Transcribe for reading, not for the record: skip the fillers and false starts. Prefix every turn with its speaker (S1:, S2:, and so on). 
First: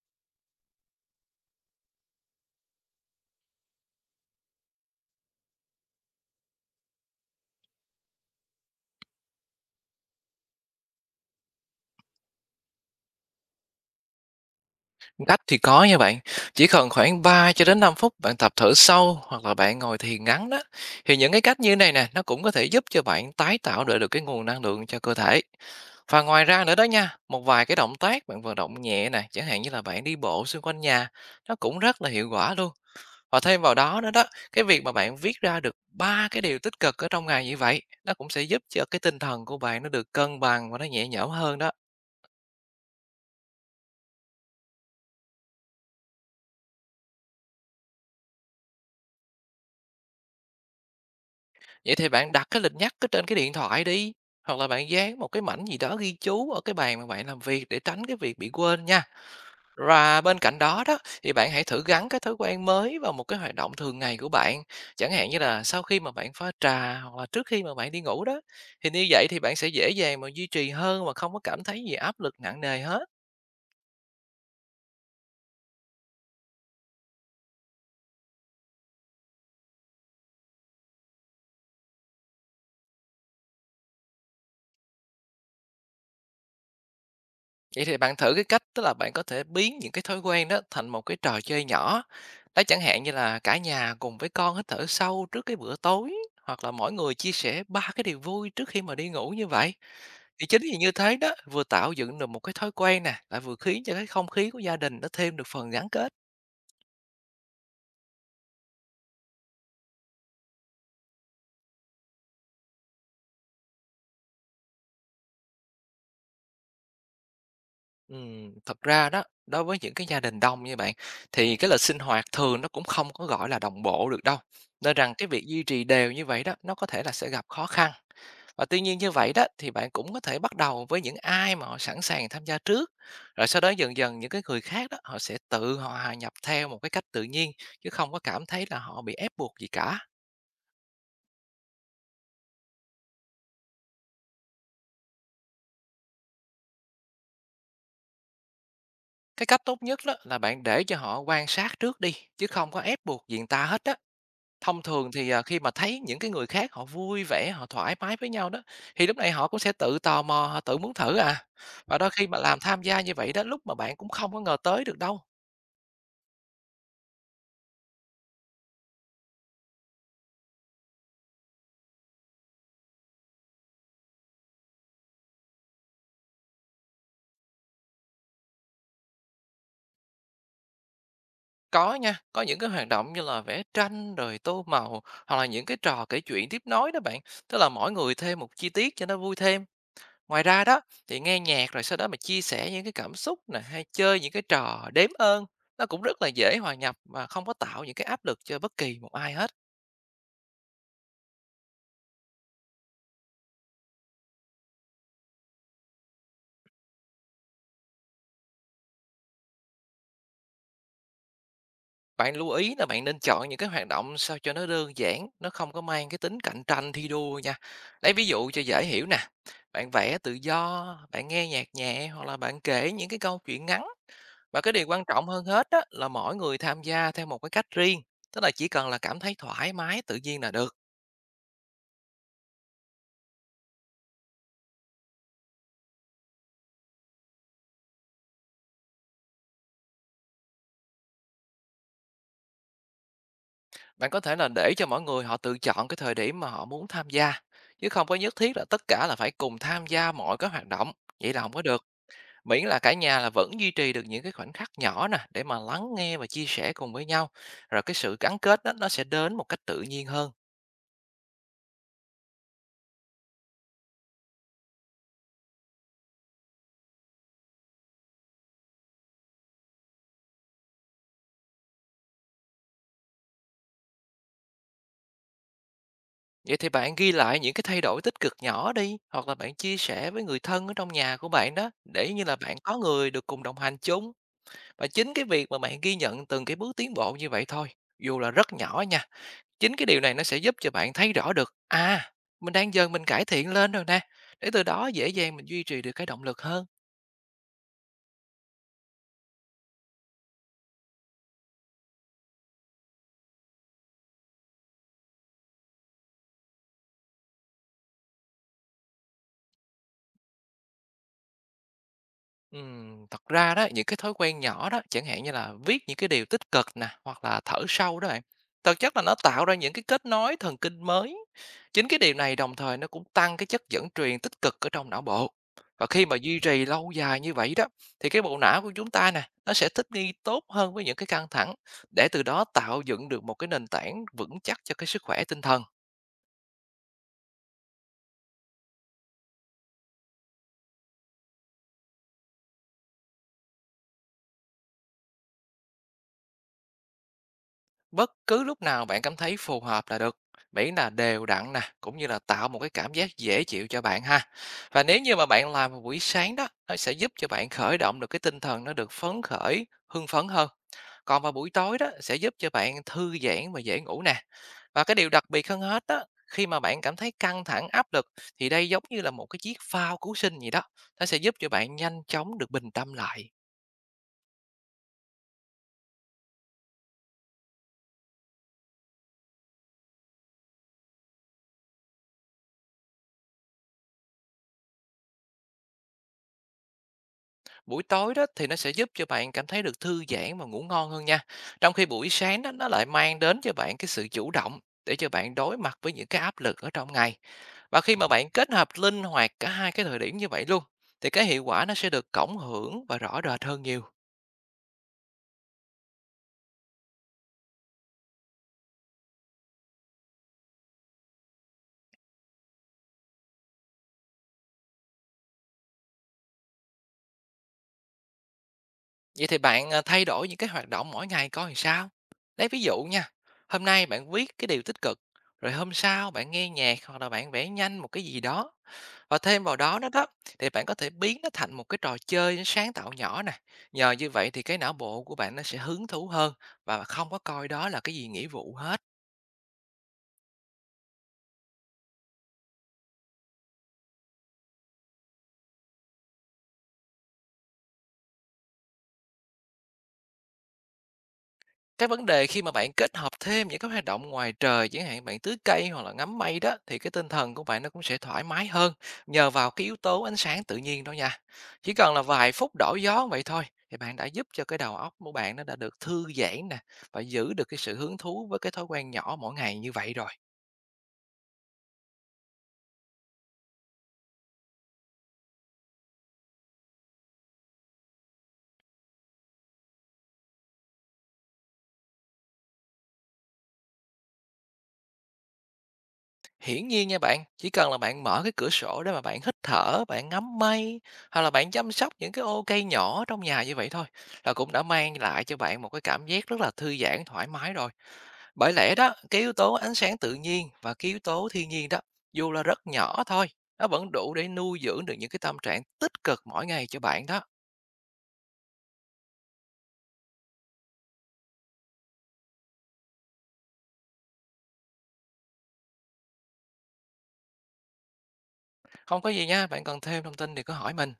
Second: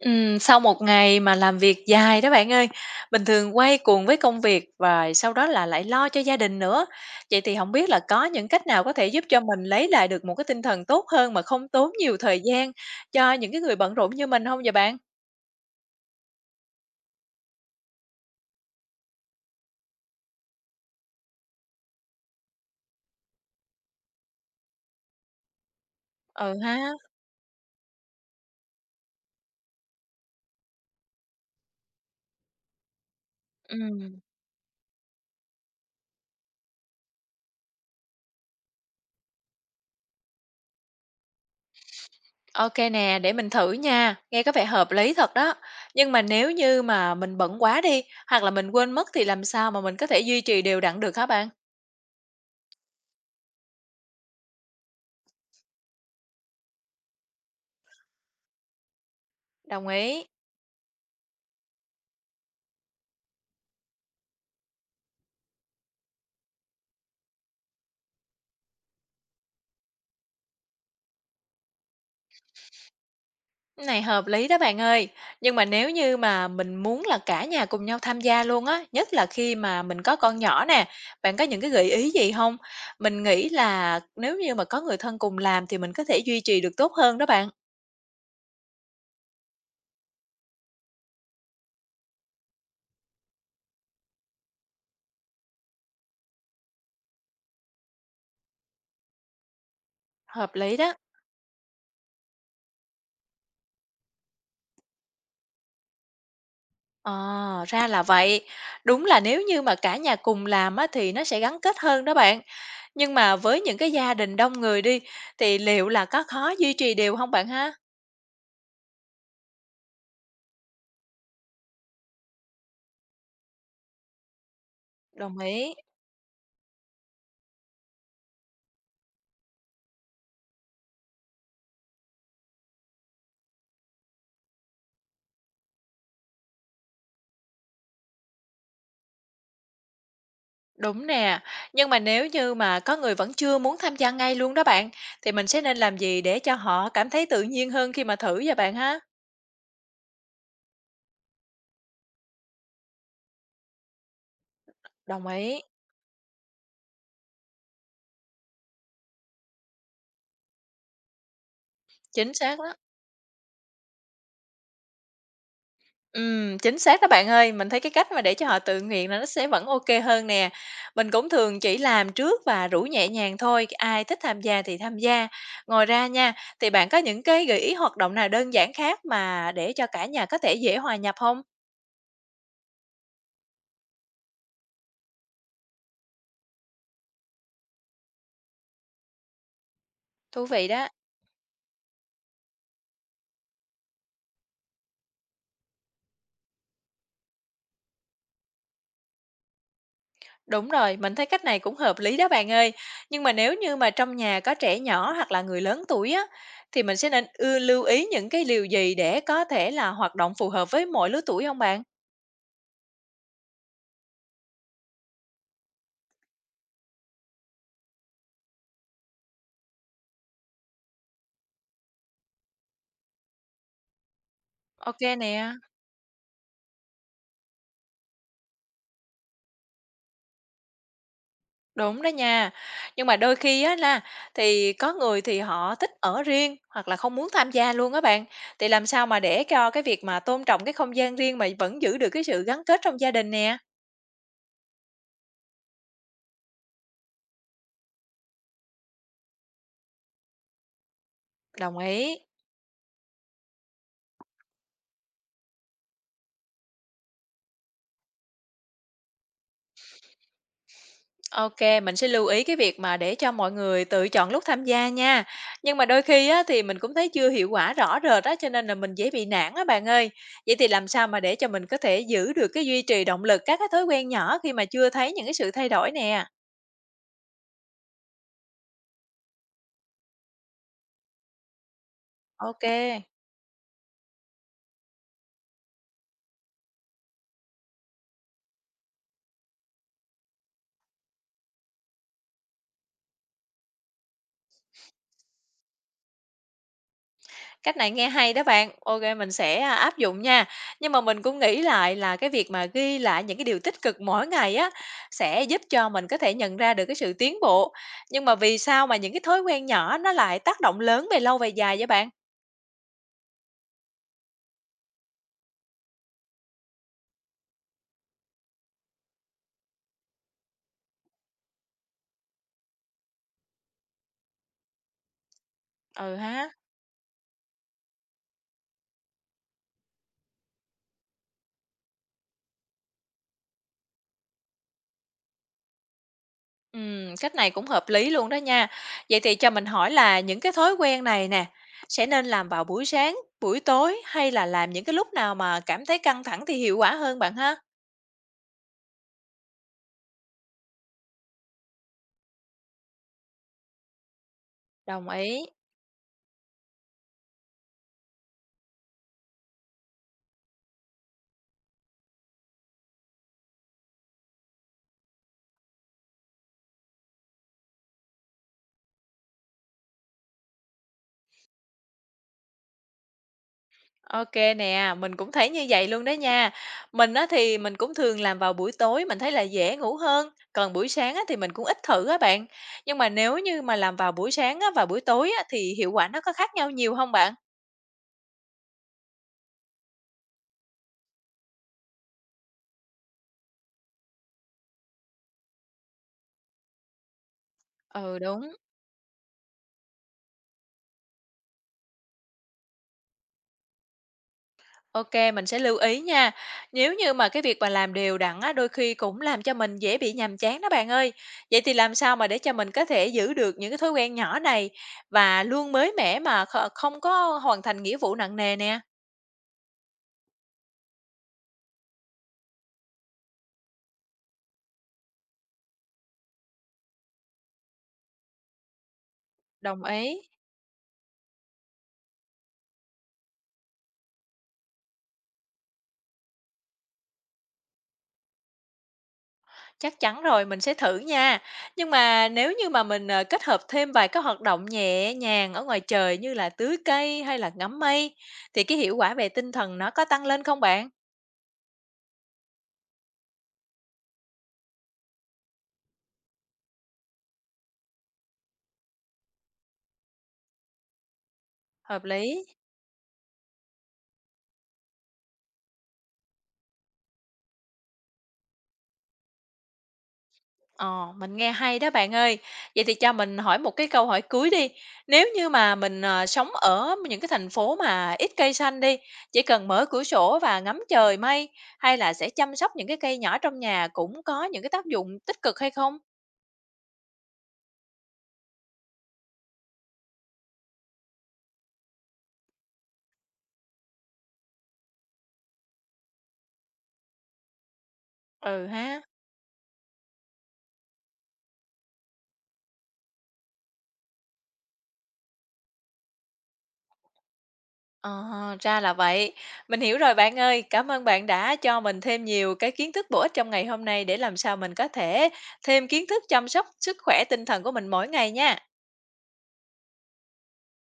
S1: Sau một ngày mà làm việc dài đó bạn ơi, bình thường quay cuồng với công việc và sau đó là lại lo cho gia đình nữa. Vậy thì không biết là có những cách nào có thể giúp cho mình lấy lại được một cái tinh thần tốt hơn mà không tốn nhiều thời gian cho những cái người bận rộn như mình không vậy bạn?
S2: Cách thì có nha bạn. Chỉ cần khoảng 3 cho đến 5 phút bạn tập thở sâu hoặc là bạn ngồi thiền ngắn đó, thì những cái cách như này nè nó cũng có thể giúp cho bạn tái tạo lại được cái nguồn năng lượng cho cơ thể. Và ngoài
S1: Ừ
S2: ra nữa đó
S1: ha.
S2: nha, một vài cái động tác bạn vận động nhẹ nè, chẳng hạn như là bạn đi bộ xung quanh nhà, nó cũng rất là hiệu quả luôn. Và thêm vào đó nữa
S1: Ừm.
S2: đó, cái việc mà bạn viết ra được ba cái điều tích cực ở trong ngày như vậy, nó cũng sẽ giúp cho cái tinh thần của bạn nó được cân bằng và nó nhẹ nhõm hơn đó.
S1: Ô nè, để mình thử nha, nghe có vẻ hợp lý thật đó. Nhưng mà nếu như mà mình bận quá đi, hoặc là mình quên mất thì làm sao mà mình có thể duy trì đều đặn được hả bạn?
S2: Vậy thì bạn đặt cái lịch nhắc ở trên cái điện thoại đi, hoặc là bạn dán một cái mảnh gì đó ghi chú ở cái bàn mà bạn làm việc để tránh cái việc bị quên nha.
S1: Đồng
S2: Và
S1: ý.
S2: bên cạnh đó đó thì bạn hãy thử gắn cái thói quen mới vào một cái hoạt động thường ngày của bạn. Chẳng hạn như là sau khi mà bạn pha trà hoặc là trước khi mà bạn đi ngủ đó. Thì như vậy thì bạn sẽ dễ dàng mà duy trì hơn mà không có cảm thấy gì áp lực nặng nề hết.
S1: Này hợp lý đó bạn ơi. Nhưng mà nếu như mà mình muốn là cả nhà cùng nhau tham gia luôn á, nhất là khi mà mình có con nhỏ nè, bạn có những cái gợi ý gì không? Mình nghĩ là nếu như mà có người thân cùng làm thì mình có thể duy trì được tốt hơn đó bạn.
S2: Vậy thì bạn thử cái cách, tức là bạn có thể biến những cái thói quen đó thành một cái trò chơi nhỏ. Đó, chẳng hạn như là cả nhà cùng với con hít thở sâu trước cái bữa tối, hoặc là mỗi người chia sẻ ba cái điều vui trước khi mà đi ngủ như vậy. Thì
S1: Hợp
S2: chính vì
S1: lý
S2: như
S1: đó.
S2: thế đó, vừa tạo dựng được một cái thói quen nè, lại vừa khiến cho cái không khí của gia đình nó thêm được phần gắn kết.
S1: Ờ, ra là vậy. Đúng là nếu như mà cả nhà cùng làm á thì nó sẽ gắn kết hơn đó bạn. Nhưng mà với những cái gia đình đông người đi thì liệu là có khó duy trì đều không bạn ha?
S2: Thật ra đó, đối với những cái gia đình đông như bạn, thì cái lịch sinh hoạt thường nó cũng không có, gọi là, đồng bộ được đâu, nên rằng cái
S1: Đồng
S2: việc duy
S1: ý.
S2: trì đều như vậy đó, nó có thể là sẽ gặp khó khăn. Và tuy nhiên như vậy đó, thì bạn cũng có thể bắt đầu với những ai mà họ sẵn sàng tham gia trước, rồi sau đó dần dần những cái người khác đó, họ sẽ tự họ hòa nhập theo một cái cách tự nhiên, chứ không có cảm thấy là họ bị ép buộc gì cả.
S1: Đúng nè, nhưng mà nếu như mà có người vẫn chưa muốn tham gia ngay luôn đó bạn, thì mình sẽ nên làm gì để cho họ cảm thấy tự nhiên hơn khi mà thử vậy bạn ha?
S2: Cái cách tốt nhất đó là bạn để cho họ quan sát trước đi, chứ không có ép buộc gì người ta hết á. Thông thường
S1: Đồng
S2: thì,
S1: ý.
S2: khi mà thấy những cái người khác họ vui vẻ, họ thoải mái với nhau đó, thì lúc này họ cũng sẽ tự tò mò, họ tự muốn thử à. Và đôi khi
S1: Chính
S2: mà
S1: xác
S2: làm
S1: đó.
S2: tham gia như vậy đó, lúc mà bạn cũng không có ngờ tới được đâu.
S1: Chính xác đó bạn ơi, mình thấy cái cách mà để cho họ tự nguyện là nó sẽ vẫn ok hơn nè. Mình cũng thường chỉ làm trước và rủ nhẹ nhàng thôi, ai thích tham gia thì tham gia. Ngoài ra nha, thì bạn có những cái gợi ý hoạt động nào đơn giản khác mà để cho cả nhà có thể dễ hòa nhập không?
S2: Có nha, có những cái hoạt động như là vẽ tranh, rồi tô màu, hoặc là những cái trò kể chuyện tiếp nối đó bạn, tức là mỗi người thêm một chi tiết cho nó vui thêm. Ngoài
S1: Thú
S2: ra
S1: vị
S2: đó,
S1: đó.
S2: thì nghe nhạc rồi sau đó mà chia sẻ những cái cảm xúc nè, hay chơi những cái trò đếm ơn, nó cũng rất là dễ hòa nhập mà không có tạo những cái áp lực cho bất kỳ một ai hết.
S1: Đúng rồi, mình thấy cách này cũng hợp lý đó bạn ơi. Nhưng mà nếu như mà trong nhà có trẻ nhỏ hoặc là người lớn tuổi á, thì mình sẽ nên lưu ý những cái điều gì để có thể là hoạt động phù hợp với mọi lứa tuổi không bạn?
S2: Bạn lưu ý là bạn nên chọn những cái hoạt động sao cho nó đơn giản, nó không có mang cái tính cạnh tranh thi đua nha. Lấy ví dụ cho dễ hiểu nè. Bạn vẽ tự do, bạn nghe nhạc nhẹ hoặc là bạn kể những cái câu chuyện ngắn. Và cái điều
S1: Ok
S2: quan trọng
S1: nè,
S2: hơn hết á, là mỗi người tham gia theo một cái cách riêng. Tức là chỉ cần là cảm thấy thoải mái, tự nhiên là được.
S1: đúng đó nha. Nhưng mà đôi khi á là thì có người thì họ thích ở riêng hoặc là không muốn tham gia luôn á bạn. Thì làm sao mà để cho cái việc mà tôn trọng cái không gian riêng mà vẫn giữ được cái sự gắn kết trong gia đình nè.
S2: Bạn có thể là để cho mỗi người họ tự chọn cái thời điểm mà họ muốn tham gia. Chứ không có nhất thiết là tất cả là phải cùng tham gia mọi cái hoạt động. Vậy là không có
S1: Đồng
S2: được.
S1: ý.
S2: Miễn là cả nhà là vẫn duy trì được những cái khoảnh khắc nhỏ nè để mà lắng nghe và chia sẻ cùng với nhau, rồi cái sự gắn kết đó nó sẽ đến một cách tự nhiên hơn.
S1: OK, mình sẽ lưu ý cái việc mà để cho mọi người tự chọn lúc tham gia nha. Nhưng mà đôi khi á, thì mình cũng thấy chưa hiệu quả rõ rệt á, cho nên là mình dễ bị nản á bạn ơi. Vậy thì làm sao mà để cho mình có thể giữ được cái duy trì động lực các cái thói quen nhỏ khi mà chưa thấy những cái sự thay đổi nè?
S2: Vậy thì bạn ghi lại những cái thay đổi tích cực nhỏ đi, hoặc là bạn chia sẻ với người thân ở trong nhà của bạn đó, để như là
S1: Ô
S2: bạn có
S1: kê.
S2: người được cùng đồng hành chung. Và chính cái việc mà bạn ghi nhận từng cái bước tiến bộ như vậy thôi, dù là rất nhỏ nha, chính cái điều này nó sẽ giúp cho bạn thấy rõ được, à, mình đang dần mình cải thiện lên rồi nè, để từ đó dễ dàng mình duy trì được cái động lực hơn.
S1: Cách này nghe hay đó bạn. OK, mình sẽ, áp dụng nha. Nhưng mà mình cũng nghĩ lại là cái việc mà ghi lại những cái điều tích cực mỗi ngày á, sẽ giúp cho mình có thể nhận ra được cái sự tiến bộ. Nhưng mà vì sao mà những cái thói quen nhỏ nó lại tác động lớn về lâu về dài vậy bạn?
S2: Thật ra đó, những cái thói quen nhỏ đó, chẳng hạn như là viết những cái điều tích cực nè, hoặc là thở sâu đó bạn, thực chất là nó tạo ra những cái kết nối thần kinh mới. Chính cái điều này đồng thời nó cũng tăng cái chất dẫn truyền tích cực ở trong não bộ. Và khi
S1: Ừ
S2: mà duy
S1: ha.
S2: trì lâu dài như vậy đó, thì cái bộ não của chúng ta nè, nó sẽ thích nghi tốt hơn với những cái căng thẳng, để từ đó tạo dựng được một cái nền tảng vững chắc cho cái sức khỏe tinh thần.
S1: Cách này cũng hợp lý luôn đó nha. Vậy thì cho mình hỏi là những cái thói quen này nè, sẽ nên làm vào buổi sáng, buổi tối hay là làm những cái lúc nào mà cảm thấy căng thẳng thì hiệu quả hơn bạn ha?
S2: Bất cứ lúc nào bạn cảm thấy phù hợp là được, miễn là đều đặn nè, cũng như là tạo một cái cảm giác dễ chịu cho bạn ha. Và nếu
S1: Đồng
S2: như mà
S1: ý.
S2: bạn làm vào buổi sáng đó, nó sẽ giúp cho bạn khởi động được cái tinh thần nó được phấn khởi, hưng phấn hơn. Còn vào buổi tối đó sẽ giúp cho bạn thư giãn và dễ ngủ nè. Và cái điều đặc biệt hơn hết đó, khi mà bạn cảm thấy căng thẳng áp lực thì đây giống như là một cái chiếc phao cứu sinh gì đó, nó sẽ giúp cho bạn nhanh chóng được bình tâm lại.
S1: OK nè, mình cũng thấy như vậy luôn đó nha. Mình á thì mình cũng thường làm vào buổi tối, mình thấy là dễ ngủ hơn, còn buổi sáng á thì mình cũng ít thử á bạn. Nhưng mà nếu như mà làm vào buổi sáng á và buổi tối á thì hiệu quả nó có khác nhau nhiều không bạn?
S2: Buổi tối đó thì nó sẽ giúp cho bạn cảm thấy được thư giãn và ngủ ngon hơn nha. Trong khi buổi sáng đó nó lại mang đến cho bạn cái sự chủ động để cho bạn đối mặt với những cái áp lực ở trong ngày. Và khi mà
S1: Ừ,
S2: bạn kết
S1: đúng.
S2: hợp linh hoạt cả hai cái thời điểm như vậy luôn, thì cái hiệu quả nó sẽ được cộng hưởng và rõ rệt hơn nhiều.
S1: OK, mình sẽ lưu ý nha. Nếu như mà cái việc mà làm đều đặn á, đôi khi cũng làm cho mình dễ bị nhàm chán đó bạn ơi. Vậy thì làm sao mà để cho mình có thể giữ được những cái thói quen nhỏ này và luôn mới mẻ mà không có hoàn thành nghĩa vụ nặng nề nè?
S2: Vậy thì bạn à, thay đổi những cái hoạt động mỗi ngày coi làm sao? Lấy ví dụ nha, hôm nay bạn viết cái điều tích cực, rồi hôm sau bạn nghe nhạc hoặc là bạn vẽ nhanh một cái gì đó. Và thêm vào đó
S1: Đồng
S2: đó đó,
S1: ý.
S2: thì bạn có thể biến nó thành một cái trò chơi sáng tạo nhỏ nè. Nhờ như vậy thì cái não bộ của bạn nó sẽ hứng thú hơn, và không có coi đó là cái gì nghĩa vụ hết.
S1: Chắc chắn rồi, mình sẽ thử nha. Nhưng mà nếu như mà mình, kết hợp thêm vài cái hoạt động nhẹ nhàng ở ngoài trời như là tưới cây hay là ngắm mây, thì cái hiệu quả về tinh thần nó có tăng lên không bạn?
S2: Cái vấn đề khi mà bạn kết hợp thêm những cái hoạt động ngoài trời, chẳng hạn bạn tưới cây hoặc là ngắm mây đó, thì cái tinh thần của bạn nó cũng sẽ thoải mái hơn nhờ vào cái yếu tố ánh sáng tự nhiên đó nha. Chỉ cần là
S1: Hợp
S2: vài
S1: lý.
S2: phút đổi gió vậy thôi, thì bạn đã giúp cho cái đầu óc của bạn nó đã được thư giãn nè, và giữ được cái sự hứng thú với cái thói quen nhỏ mỗi ngày như vậy rồi.
S1: Ờ, mình nghe hay đó bạn ơi. Vậy thì cho mình hỏi một cái câu hỏi cuối đi. Nếu như mà mình, sống ở những cái thành phố mà ít cây xanh đi, chỉ cần mở cửa sổ và ngắm trời mây, hay là sẽ chăm sóc những cái cây nhỏ trong nhà cũng có những cái tác dụng tích cực hay không?
S2: Hiển nhiên nha bạn, chỉ cần là bạn mở cái cửa sổ để mà bạn hít thở, bạn ngắm mây, hoặc là bạn chăm sóc những cái ô cây nhỏ trong nhà như vậy thôi, là cũng đã mang lại cho bạn một cái cảm giác rất là thư giãn, thoải mái rồi. Bởi
S1: Ừ
S2: lẽ đó,
S1: ha.
S2: cái yếu tố ánh sáng tự nhiên và cái yếu tố thiên nhiên đó, dù là rất nhỏ thôi, nó vẫn đủ để nuôi dưỡng được những cái tâm trạng tích cực mỗi ngày cho bạn đó.
S1: Ờ, ra là vậy. Mình hiểu rồi bạn ơi. Cảm ơn bạn đã cho mình thêm nhiều cái kiến thức bổ ích trong ngày hôm nay để làm sao mình có thể thêm kiến thức chăm sóc sức khỏe tinh thần của mình mỗi ngày nha.
S2: Không có gì nha, bạn cần thêm thông tin thì cứ hỏi mình.